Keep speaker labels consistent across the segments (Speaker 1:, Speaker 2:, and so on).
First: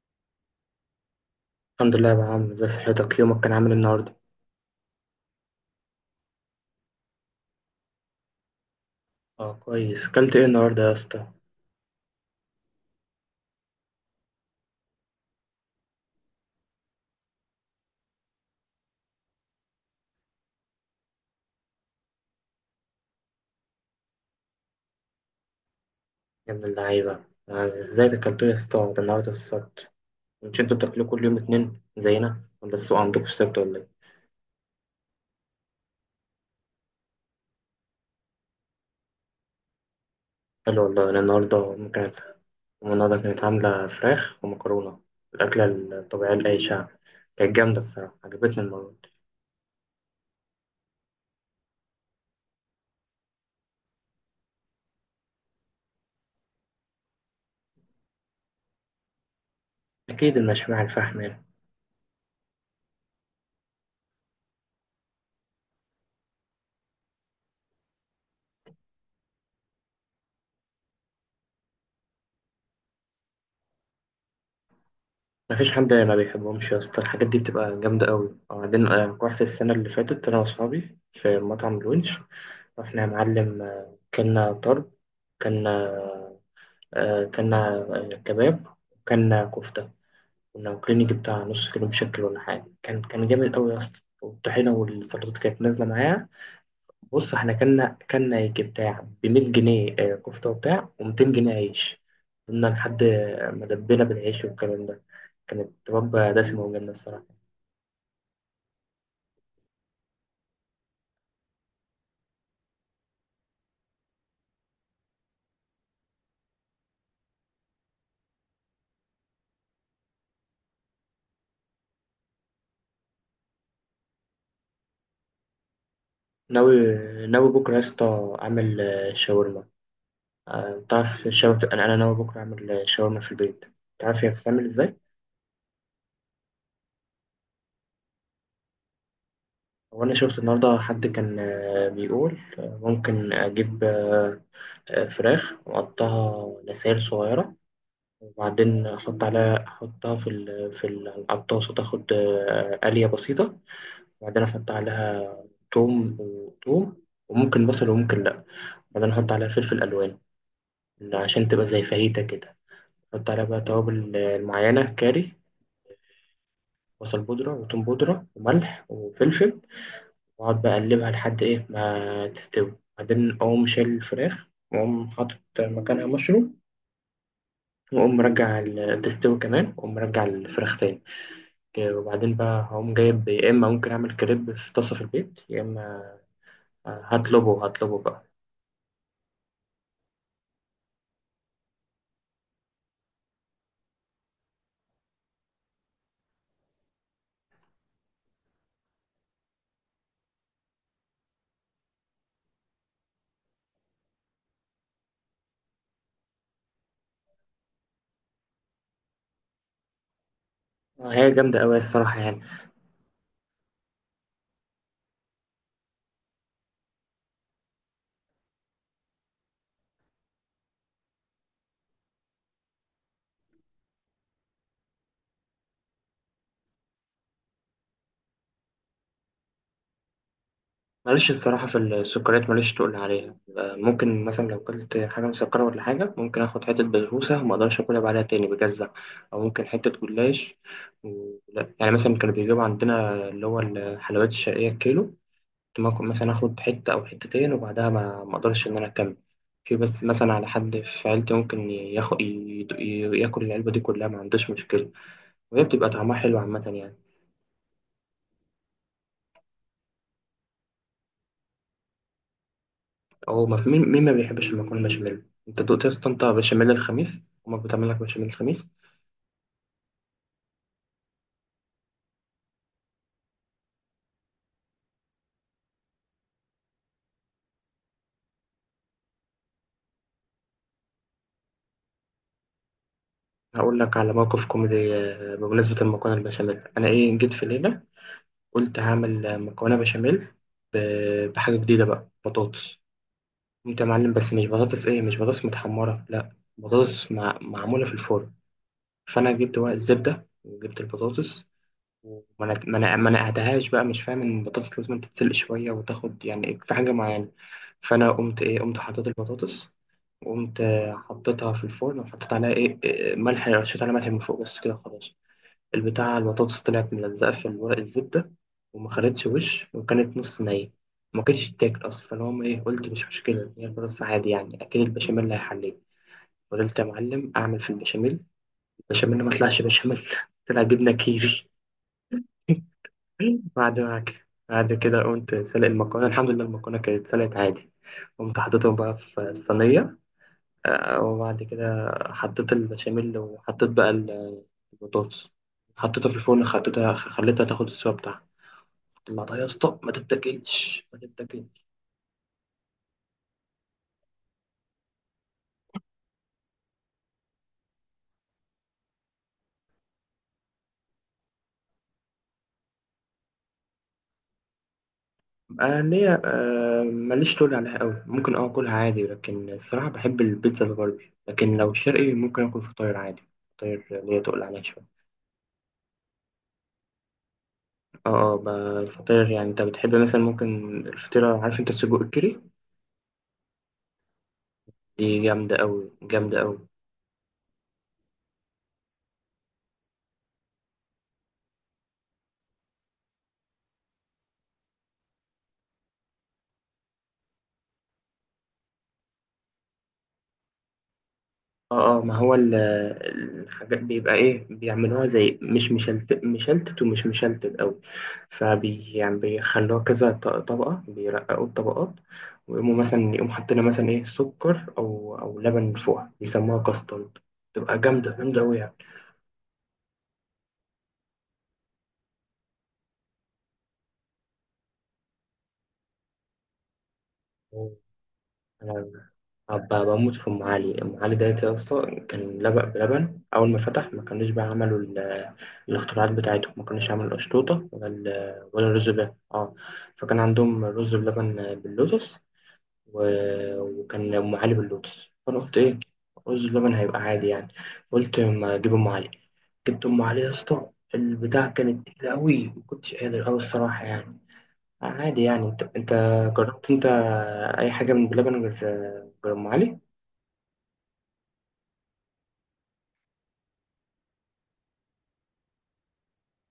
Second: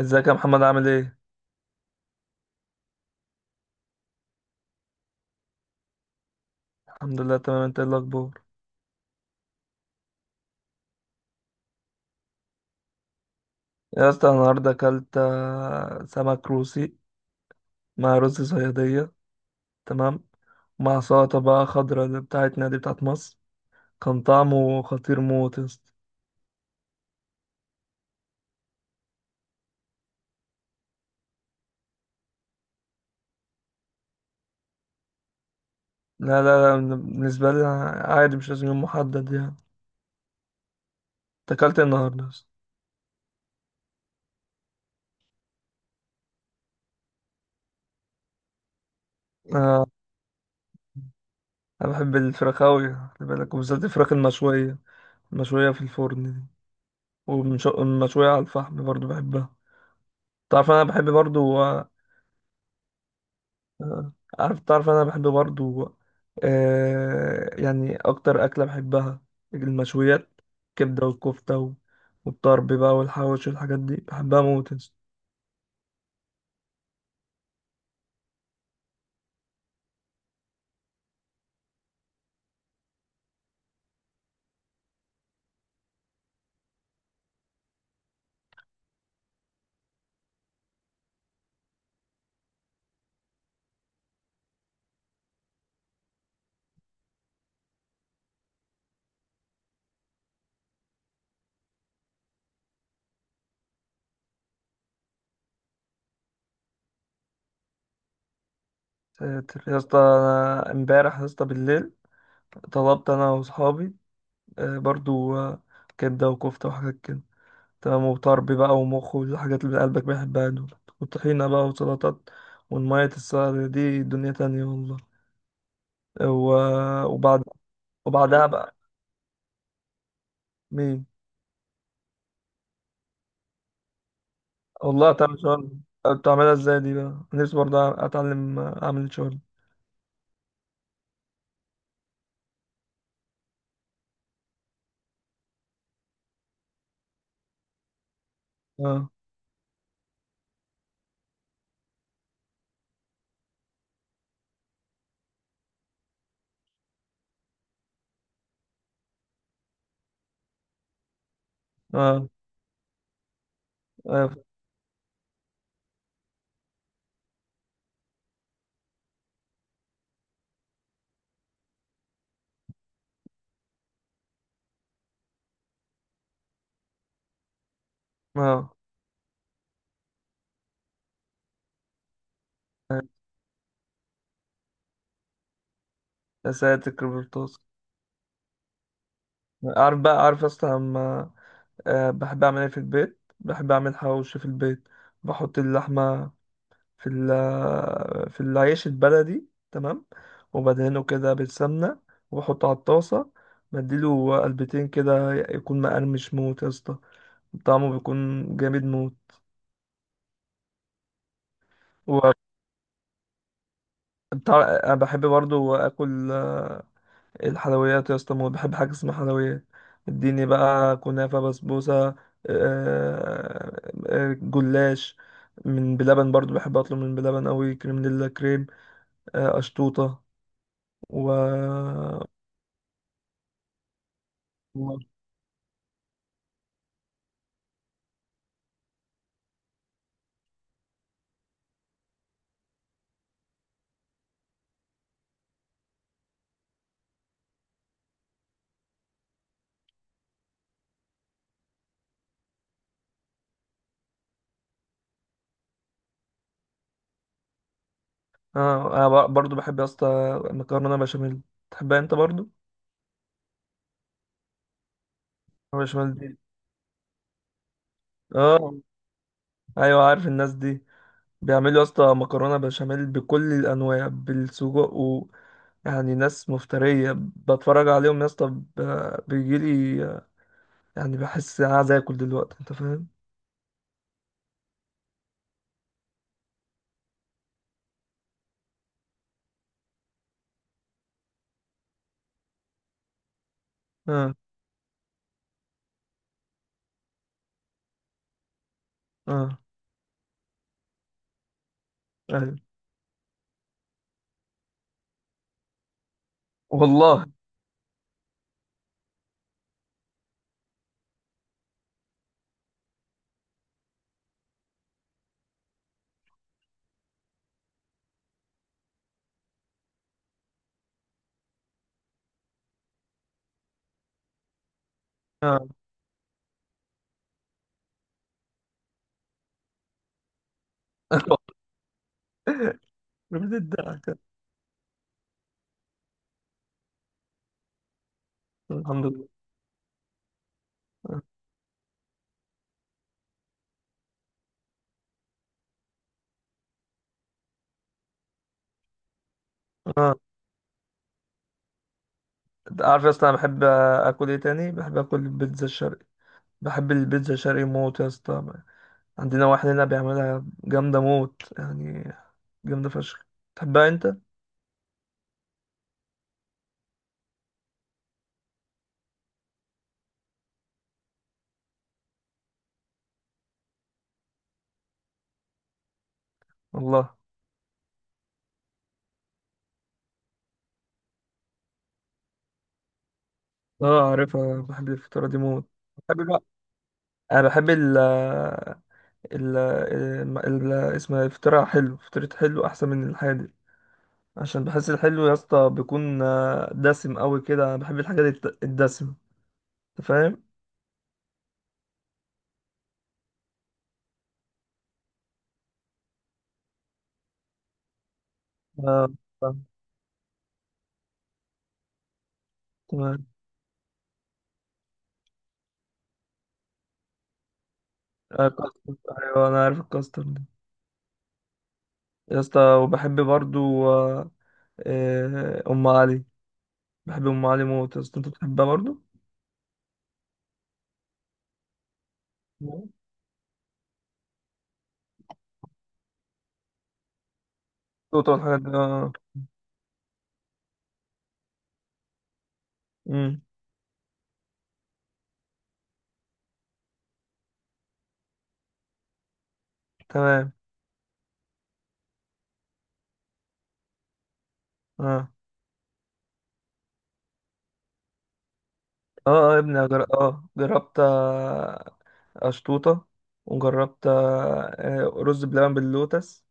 Speaker 1: ازيك يا محمد، عامل ايه؟
Speaker 2: الحمد لله يا أبو عمرو، ازي صحتك؟ يومك كان عامل إيه النهارده؟
Speaker 1: الحمد لله، تمام. انت ايه الاخبار؟
Speaker 2: اه، كويس. اكلت ايه النهارده يا اسطى؟
Speaker 1: يا اسطى، أنا النهارده اكلت سمك روسي مع رز صياديه. تمام. مع سلطه بقى خضراء اللي بتاعتنا دي بتاعت مصر. كان طعمه خطير موت يا اسطى.
Speaker 2: يا ابن اللعيبه. ازاي اكلتوا يا اسطى؟ ده النهارده السبت. مش انتوا بتاكلوا كل يوم اتنين زينا، ولا السوق عندكم السبت، ولا ايه؟
Speaker 1: لا لا لا، بالنسبه لي عادي، مش لازم يوم محدد يعني.
Speaker 2: حلو والله. انا
Speaker 1: انت
Speaker 2: النهارده
Speaker 1: اكلت ايه
Speaker 2: أمي كانت.
Speaker 1: النهارده يا اسطى؟
Speaker 2: أمي النهارده كانت عامله فراخ ومكرونه، الاكله الطبيعيه لاي شعب. كانت جامده الصراحه، عجبتني المره دي.
Speaker 1: آه انا بحب الفراخ اوي، خلي بالك، وبالذات الفراخ المشويه، المشويه في الفرن دي، والمشويه على الفحم برضو بحبها.
Speaker 2: اكيد
Speaker 1: تعرف
Speaker 2: المشوي على
Speaker 1: انا بحب
Speaker 2: الفحم يعني.
Speaker 1: برضو. آه. تعرف انا بحب برضو. يعني اكتر اكله بحبها المشويات: كبده والكفته والطرب بقى والحواوشي والحاجات دي بحبها موت يا اسطى.
Speaker 2: مفيش حد ما بيحبهمش يا اسطى، الحاجات دي بتبقى جامده قوي. وبعدين رحت السنه اللي فاتت انا واصحابي في مطعم الونش. رحنا يا معلم، كلنا طرب. كلنا كلنا كباب، وكلنا كفتة. كنا واكلين يجي بتاع نص كيلو مشكل ولا حاجة. كان جامد أوي يا اسطى، والطحينة والسلطات كانت نازلة معايا. بص، احنا كلنا يجي بتاع ب100 جنيه كفتة وبتاع، و200 جنيه عيش. كنا لحد ما دبينا بالعيش والكلام ده. كانت وجبة دسمة وجامدة الصراحة.
Speaker 1: ساتر. يا اسطى، أنا امبارح يا اسطى بالليل طلبت انا واصحابي برضو كبده وكفته وحاجات كده، تمام، وطرب بقى ومخ والحاجات اللي قلبك بيحبها دول، وطحينه بقى وسلطات، والمية السلطة دي دنيا تانية والله.
Speaker 2: ناوي
Speaker 1: وبعد.
Speaker 2: ناوي بكرة يا اسطى
Speaker 1: وبعدها بقى.
Speaker 2: أعمل شاورما.
Speaker 1: مين؟
Speaker 2: تعرف الشاورما، أنا ناوي بكرة أعمل شاورما في البيت. تعرف هي بتتعمل إزاي؟
Speaker 1: والله تعمل شغل. بتعملها ازاي دي بقى؟ نفسي برضه اتعلم اعمل شغل.
Speaker 2: هو أنا شفت النهاردة حد كان بيقول ممكن أجيب فراخ وأقطعها لسائل صغيرة. وبعدين
Speaker 1: اه،
Speaker 2: أحط عليها، أحطها على الطاسة، تاخد قلية بسيطة. وبعدين أحط عليها توم وتوم، وممكن بصل وممكن لأ. بعدين أحط عليها فلفل ألوان، عشان تبقى زي فاهيتا
Speaker 1: اه،
Speaker 2: كده. أحط عليها بقى توابل
Speaker 1: اه،
Speaker 2: معينة، كاري، بصل بودرة وتوم بودرة وملح وفلفل. وأقعد بقى أقلبها لحد إيه ما تستوي. بعدين أقوم شايل الفراخ، وأقوم حاطط مكانها مشروم، وأقوم مرجع
Speaker 1: اه.
Speaker 2: تستوي كمان، وأقوم مرجع الفراخ تاني. وبعدين بقى هقوم جايب، يا إما ممكن أعمل كريب في طاسة في البيت، يا إما
Speaker 1: يا ساتر، كريبتوس.
Speaker 2: هطلبه بقى.
Speaker 1: عارف اصلا لما بحب اعمل ايه في البيت؟ بحب اعمل حواوشي في البيت. بحط اللحمه في ال في العيش البلدي، تمام، وبدهنه كده بالسمنه، وبحطه على الطاسه، بديله قلبتين كده يكون مقرمش موت يا اسطى. طعمه بيكون جامد موت.
Speaker 2: هي جامدة أوي الصراحة يعني.
Speaker 1: انا بحب برضو اكل الحلويات يا اسطى موت. بحب حاجه اسمها حلويات. اديني بقى كنافه، بسبوسه، جلاش، من بلبن. برضو بحب اطلب من بلبن قوي، كريم كريم، اشطوطه.
Speaker 2: ماليش
Speaker 1: و
Speaker 2: الصراحة في السكريات، ماليش تقول عليها. ممكن مثلا لو أكلت
Speaker 1: والله.
Speaker 2: حاجة مسكرة ولا حاجة، ممكن آخد حتة بسبوسة وما أقدرش أكلها بعدها تاني، بجزع. أو ممكن حتة جلاش. لا يعني مثلا، كانوا بيجيبوا عندنا اللي هو الحلويات الشرقية الكيلو، كنت ممكن مثلا آخد حتة أو حتتين، وبعدها ما أقدرش إن أنا أكمل. في بس مثلا على حد في عيلتي ممكن ياخد ياكل العلبة دي كلها، ما عندوش مشكلة. وهي بتبقى طعمها حلو عامة يعني.
Speaker 1: اه، انا برضو بحب يا اسطى مكرونه بشاميل. تحبها انت برضو؟
Speaker 2: هو ما في مين مين ما بيحبش المكرونة بشاميل. انت دقت
Speaker 1: مكرونة
Speaker 2: يا اسطى،
Speaker 1: بشاميل
Speaker 2: انت
Speaker 1: دي…
Speaker 2: بشاميل الخميس؟ امك بتعمل لك بشاميل الخميس؟
Speaker 1: اه. ايوه، عارف الناس دي بيعملوا يا اسطى مكرونه بشاميل بكل الانواع، بالسجق و... يعني ناس مفتريه، بتفرج عليهم يا اسطى بيجيلي يعني بحس انا عايز اكل دلوقتي، انت فاهم.
Speaker 2: هقول لك على موقف كوميدي بمناسبة المكرونة البشاميل. انا ايه، جيت في ليلة، قلت هعمل مكرونة بشاميل بحاجة جديدة بقى، بطاطس. قمت يا معلم، بس
Speaker 1: اه،
Speaker 2: مش بطاطس ايه، مش بطاطس متحمرة لا، بطاطس معمولة في الفرن. فانا جبت
Speaker 1: اه،
Speaker 2: ورق الزبدة وجبت البطاطس، وما
Speaker 1: ايوه
Speaker 2: ما نقعتهاش بقى، مش فاهم ان البطاطس لازم تتسلق شوية وتاخد يعني في حاجة
Speaker 1: والله،
Speaker 2: معينة. فانا قمت ايه، قمت حطيت البطاطس، قمت حطيتها في الفرن وحطيت عليها ايه ملح، رشيت عليها ملح من فوق بس كده خلاص. البتاع البطاطس طلعت ملزقة في ورق الزبدة، وما خدتش وش، وكانت نص نية، ما كانتش تاكل اصلا. فاللي هم ايه، قلت مش مشكلة، هي البطاطس عادي يعني، اكيد البشاميل
Speaker 1: اه.
Speaker 2: هيحليه. فضلت يا معلم اعمل في البشاميل، البشاميل ما طلعش بشاميل. طلع جبنة كيري. بعد ما
Speaker 1: بتضحك.
Speaker 2: كده، بعد كده قمت سلق المكرونة. الحمد لله المكرونة كانت سلقت عادي. قمت حطيتهم بقى
Speaker 1: الحمد
Speaker 2: في
Speaker 1: لله،
Speaker 2: الصينية. وبعد كده حطيت البشاميل، وحطيت بقى البطاطس، حطيتها في الفرن، خليتها تاخد السوا بتاعها. طلعتها يا اسطى، ما
Speaker 1: اه.
Speaker 2: تتاكلش ما تتاكلش.
Speaker 1: أنت عارف يا اسطى انا بحب اكل ايه تاني؟ بحب اكل البيتزا الشرقي. بحب البيتزا الشرقي موت يا اسطى. عندنا واحد هنا بيعملها جامده موت يعني، جامده فشخ. تحبها انت؟
Speaker 2: آه ليا، ماليش طول عليها قوي. ممكن اكلها عادي، لكن الصراحه بحب البيتزا الغربي، لكن لو شرقي ممكن اكل فطاير عادي. فطاير ليا تقل عليها شويه.
Speaker 1: والله،
Speaker 2: اه، اه. الفطاير يعني، انت بتحب مثلا ممكن الفطيره، عارف انت السجق الكيري؟
Speaker 1: اه، عارفها. بحب
Speaker 2: دي
Speaker 1: الفطيرة دي
Speaker 2: جامده
Speaker 1: موت.
Speaker 2: قوي،
Speaker 1: بحب
Speaker 2: جامده
Speaker 1: بقى،
Speaker 2: قوي.
Speaker 1: انا بحب ال ال ال اسمها الفطيرة حلو. فطيرة حلو احسن من الحادق. عشان بحس الحلو يا اسطى بيكون دسم قوي كده. انا بحب الحاجات الدسمة، انت فاهم.
Speaker 2: اه، اه. ما هو الحاجات بيبقى ايه، بيعملوها زي مش مشلتت مشلتت ومش مشلتت قوي. فبي
Speaker 1: اه،
Speaker 2: يعني
Speaker 1: فاهم.
Speaker 2: بيخلوها كذا طبقة، بيرققوا الطبقات. ويقوموا مثلا
Speaker 1: تمام.
Speaker 2: يقوموا حاطين مثلا ايه سكر او لبن فوق، بيسموها كاسترد. تبقى جامدة جامدة قوي
Speaker 1: كاسترد، ايوه انا عارف الكاسترد ده يا اسطى. وبحب برضو ام علي. بحب ام علي موت يا اسطى، انت بتحبها
Speaker 2: يعني.
Speaker 1: برضو؟
Speaker 2: هبقى بموت في أم علي. أم علي ده يا اسطى كان لبق
Speaker 1: نعم.
Speaker 2: بلبن أول ما فتح، ما كانوش بقى عملوا الاختراعات بتاعتهم. ما كانوش عملوا القشطوطة ولا
Speaker 1: توت والحاجات
Speaker 2: ولا
Speaker 1: دي،
Speaker 2: الرز بلبن،
Speaker 1: اه.
Speaker 2: اه. فكان عندهم رز بلبن باللوتس.
Speaker 1: أمم،
Speaker 2: وكان أم علي باللوتس. فأنا قلت إيه، رز بلبن هيبقى عادي يعني. قلت ما أجيب أم علي. جبت أم علي يا
Speaker 1: تمام.
Speaker 2: اسطى، البتاع كانت تقيلة أوي، ما كنتش قادر أوي الصراحة يعني. عادي
Speaker 1: اه،
Speaker 2: يعني. أنت جربت أنت أي حاجة من بلبن غير، أم
Speaker 1: اه، اه، يا ابني،
Speaker 2: علي؟
Speaker 1: أنا جر... اه جربت اشطوطة. وجربت رز بلبن باللوتس.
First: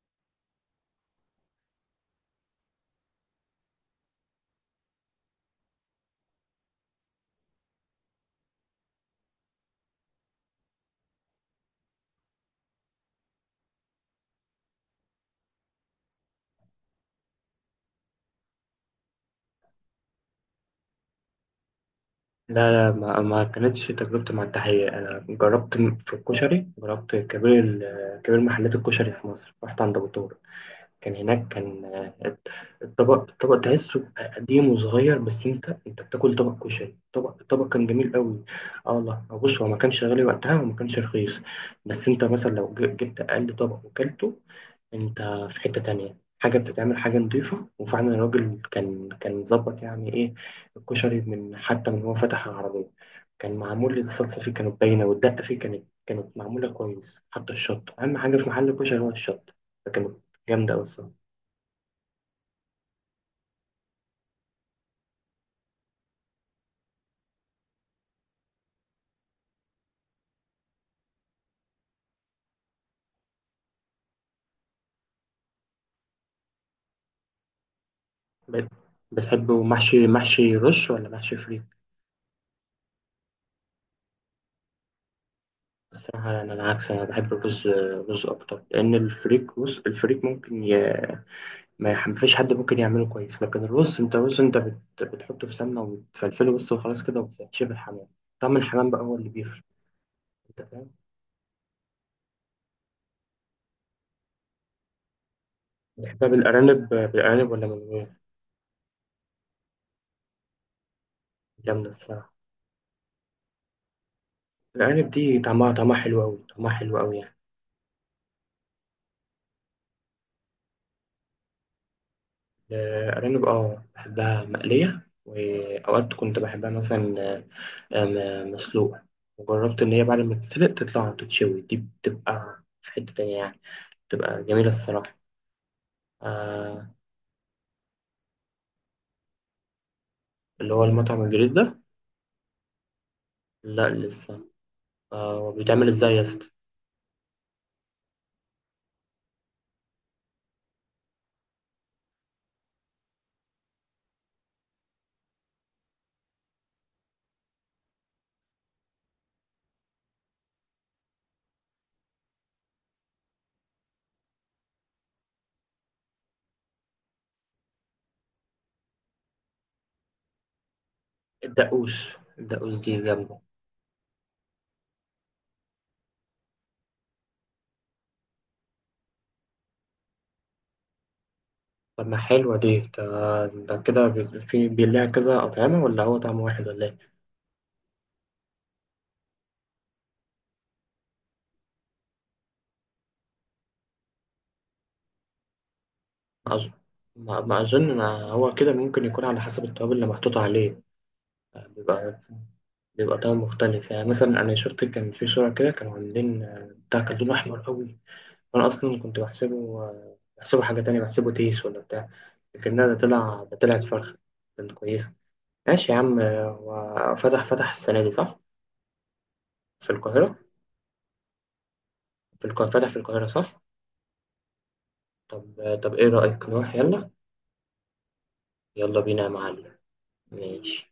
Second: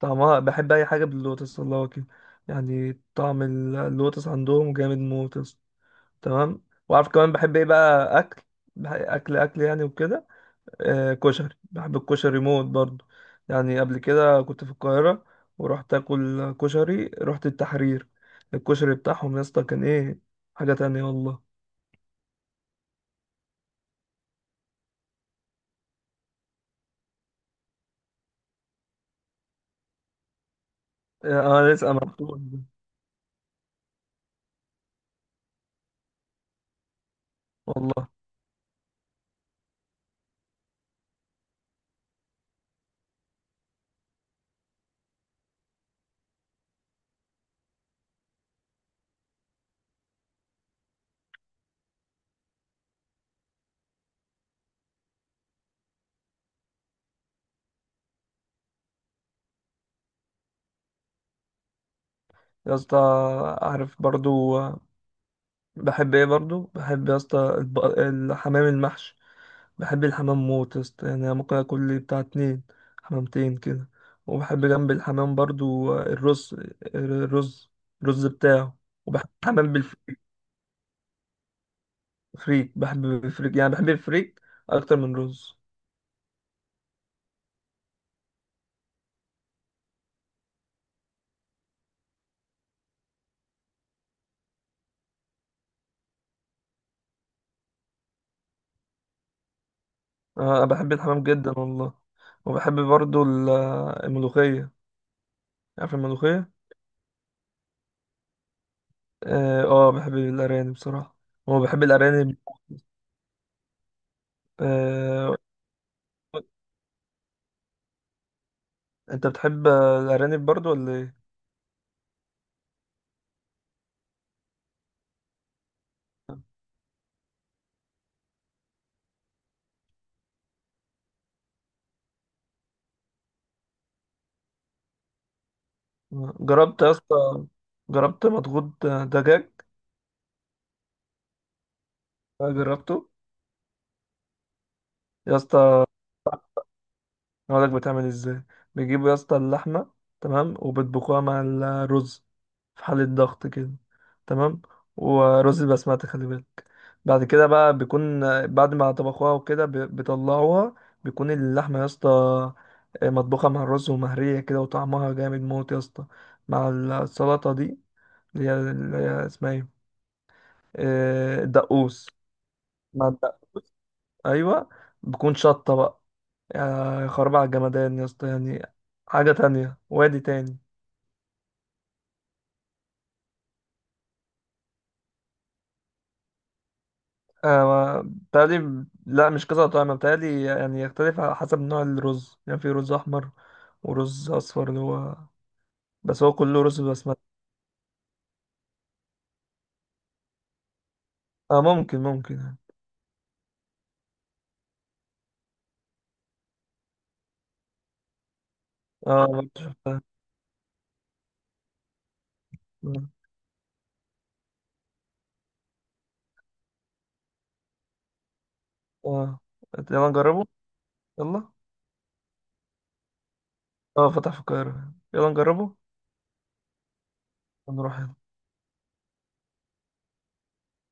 Speaker 1: طعمها… بحب اي حاجة باللوتس والله كده، يعني طعم اللوتس عندهم جامد موت يا اسطى. تمام. وعارف كمان بحب ايه بقى اكل؟ اكل اكل يعني وكده، كشري. بحب الكشري موت برضه. يعني قبل كده كنت في القاهرة، ورحت اكل كشري، رحت التحرير. الكشري بتاعهم يا اسطى كان ايه، حاجة تانية والله.
Speaker 2: لا، لا، ما, ما كانتش تجربتي مع التحية. أنا جربت في الكشري، جربت كبير كبير محلات الكشري في مصر، رحت عند أبو طارق. كان هناك،
Speaker 1: انا
Speaker 2: كان
Speaker 1: لسه ما رحتوش.
Speaker 2: الطبق تحسه قديم وصغير. بس أنت بتاكل طبق كشري طبق. الطبق كان
Speaker 1: والله
Speaker 2: جميل قوي. أه والله، بص هو ما كانش غالي وقتها وما كانش رخيص. بس أنت مثلا لو جبت أقل طبق وكلته، انت، في حتة تانية، حاجة بتتعمل حاجة نضيفة. وفعلا الراجل كان مظبط يعني ايه. الكشري من حتى من هو فتح العربية، كان معمول، الصلصة فيه كانت باينة، والدقة فيه كانت معمولة كويس. حتى الشط، أهم حاجة في محل الكشري هو الشط، فكانت جامدة أوي الصراحة.
Speaker 1: يا اسطى، عارف برضو بحب ايه برضو؟ بحب يا اسطى الحمام المحشي. بحب الحمام موت يا اسطى، يعني أنا ممكن اكل لي بتاع اتنين حمامتين كده. وبحب جنب الحمام برضو الرز. الرز الرز
Speaker 2: بت-
Speaker 1: بتاعه. وبحب
Speaker 2: بتحبه
Speaker 1: الحمام
Speaker 2: محشي رش ولا محشي فريك؟
Speaker 1: بالفريك، بحب الفريك يعني، بحب الفريك اكتر من رز.
Speaker 2: الصراحة أنا العكس، أنا بحب الرز، رز أكتر. لأن الفريك بص، الفريك ممكن ما يح- مفيش حد ممكن يعمله كويس. لكن الرز انت بتحطه في سمنه وتفلفله بس وخلاص كده، وبتشوف الحمام. طعم الحمام بقى هو اللي بيفرق. انت
Speaker 1: انا
Speaker 2: فاهم؟
Speaker 1: بحب الحمام جدا والله. وبحب برضو الملوخية، عارف
Speaker 2: بتحبها
Speaker 1: الملوخية.
Speaker 2: بالارانب ولا من غير؟
Speaker 1: اه، بحب الارانب بصراحة، هو بحب
Speaker 2: جامده الصراحه.
Speaker 1: الأرانب.
Speaker 2: الارانب
Speaker 1: آه،
Speaker 2: دي طعمها حلو قوي، طعمها حلو قوي يعني.
Speaker 1: انت بتحب الارانب برضو ولا ايه؟
Speaker 2: الارانب، اه، بحبها مقليه. واوقات كنت بحبها مثلا مسلوقه. وجربت ان هي بعد ما تتسلق تطلع تتشوي، دي بتبقى في حته تانية يعني. بتبقى جميله الصراحه.
Speaker 1: جربت
Speaker 2: آه.
Speaker 1: يا اسطى، جربت مضغوط دجاج؟
Speaker 2: اللي هو المطعم الجديد ده؟
Speaker 1: آه، جربته
Speaker 2: لا، لسه.
Speaker 1: يا
Speaker 2: هو
Speaker 1: اسطى.
Speaker 2: بيتعمل ازاي يا اسطى؟
Speaker 1: اقول لك بتعمل ازاي: بيجيبوا يا اسطى اللحمه، تمام، وبيطبخوها مع الرز في حالة ضغط كده، تمام. ورز البسمتي، خلي بالك. بعد كده بقى، بيكون بعد ما طبخوها وكده بيطلعوها، بيكون اللحمة يا اسطى مطبوخة مع الرز ومهرية كده، وطعمها جامد موت يا اسطى، مع السلطة دي، اللي هي اسمها ايه، الدقوس.
Speaker 2: الدقوس. الدقوس دي
Speaker 1: مع
Speaker 2: جامدة.
Speaker 1: الدقوس، ايوه، بكون شطة بقى. يا خراب على الجمدان يا اسطى يعني، حاجة تانية وادي تاني.
Speaker 2: طب ما حلوة دي. ده, ده كده في بيلاقي كذا أطعمة، ولا هو طعم واحد ولا إيه؟
Speaker 1: آه، بتهيألي لا، مش كذا طعم، بتهيألي يعني يختلف على حسب نوع الرز. يعني في رز أحمر ورز أصفر اللي هو… بس هو
Speaker 2: ما
Speaker 1: كله
Speaker 2: أظن.
Speaker 1: رز بسمتي.
Speaker 2: هو كده ممكن يكون على حسب التوابل اللي محطوطة عليه.
Speaker 1: آه، ممكن
Speaker 2: بيبقى
Speaker 1: ممكن يعني.
Speaker 2: طعم مختلف. يعني مثلا أنا شفت، كان في صورة كده، كانوا عاملين بتاع كان لونه أحمر قوي، وأنا أصلا كنت
Speaker 1: آه.
Speaker 2: بحسبه بحسبه حاجة تانية، بحسبه تيس ولا بتاع. لكنها
Speaker 1: مم.
Speaker 2: ده طلعت فرخة. كانت كويسة. ماشي يا عم. هو فتح السنة دي صح؟
Speaker 1: آه،
Speaker 2: في
Speaker 1: يلا
Speaker 2: القاهرة؟
Speaker 1: نجربه. يلا.
Speaker 2: في القاهرة، فتح في القاهرة صح؟
Speaker 1: آه، فتح في القاهرة، يلا نجربه.
Speaker 2: طب إيه رأيك نروح يلا؟
Speaker 1: ونروح
Speaker 2: يلا بينا يا معلم. ماشي.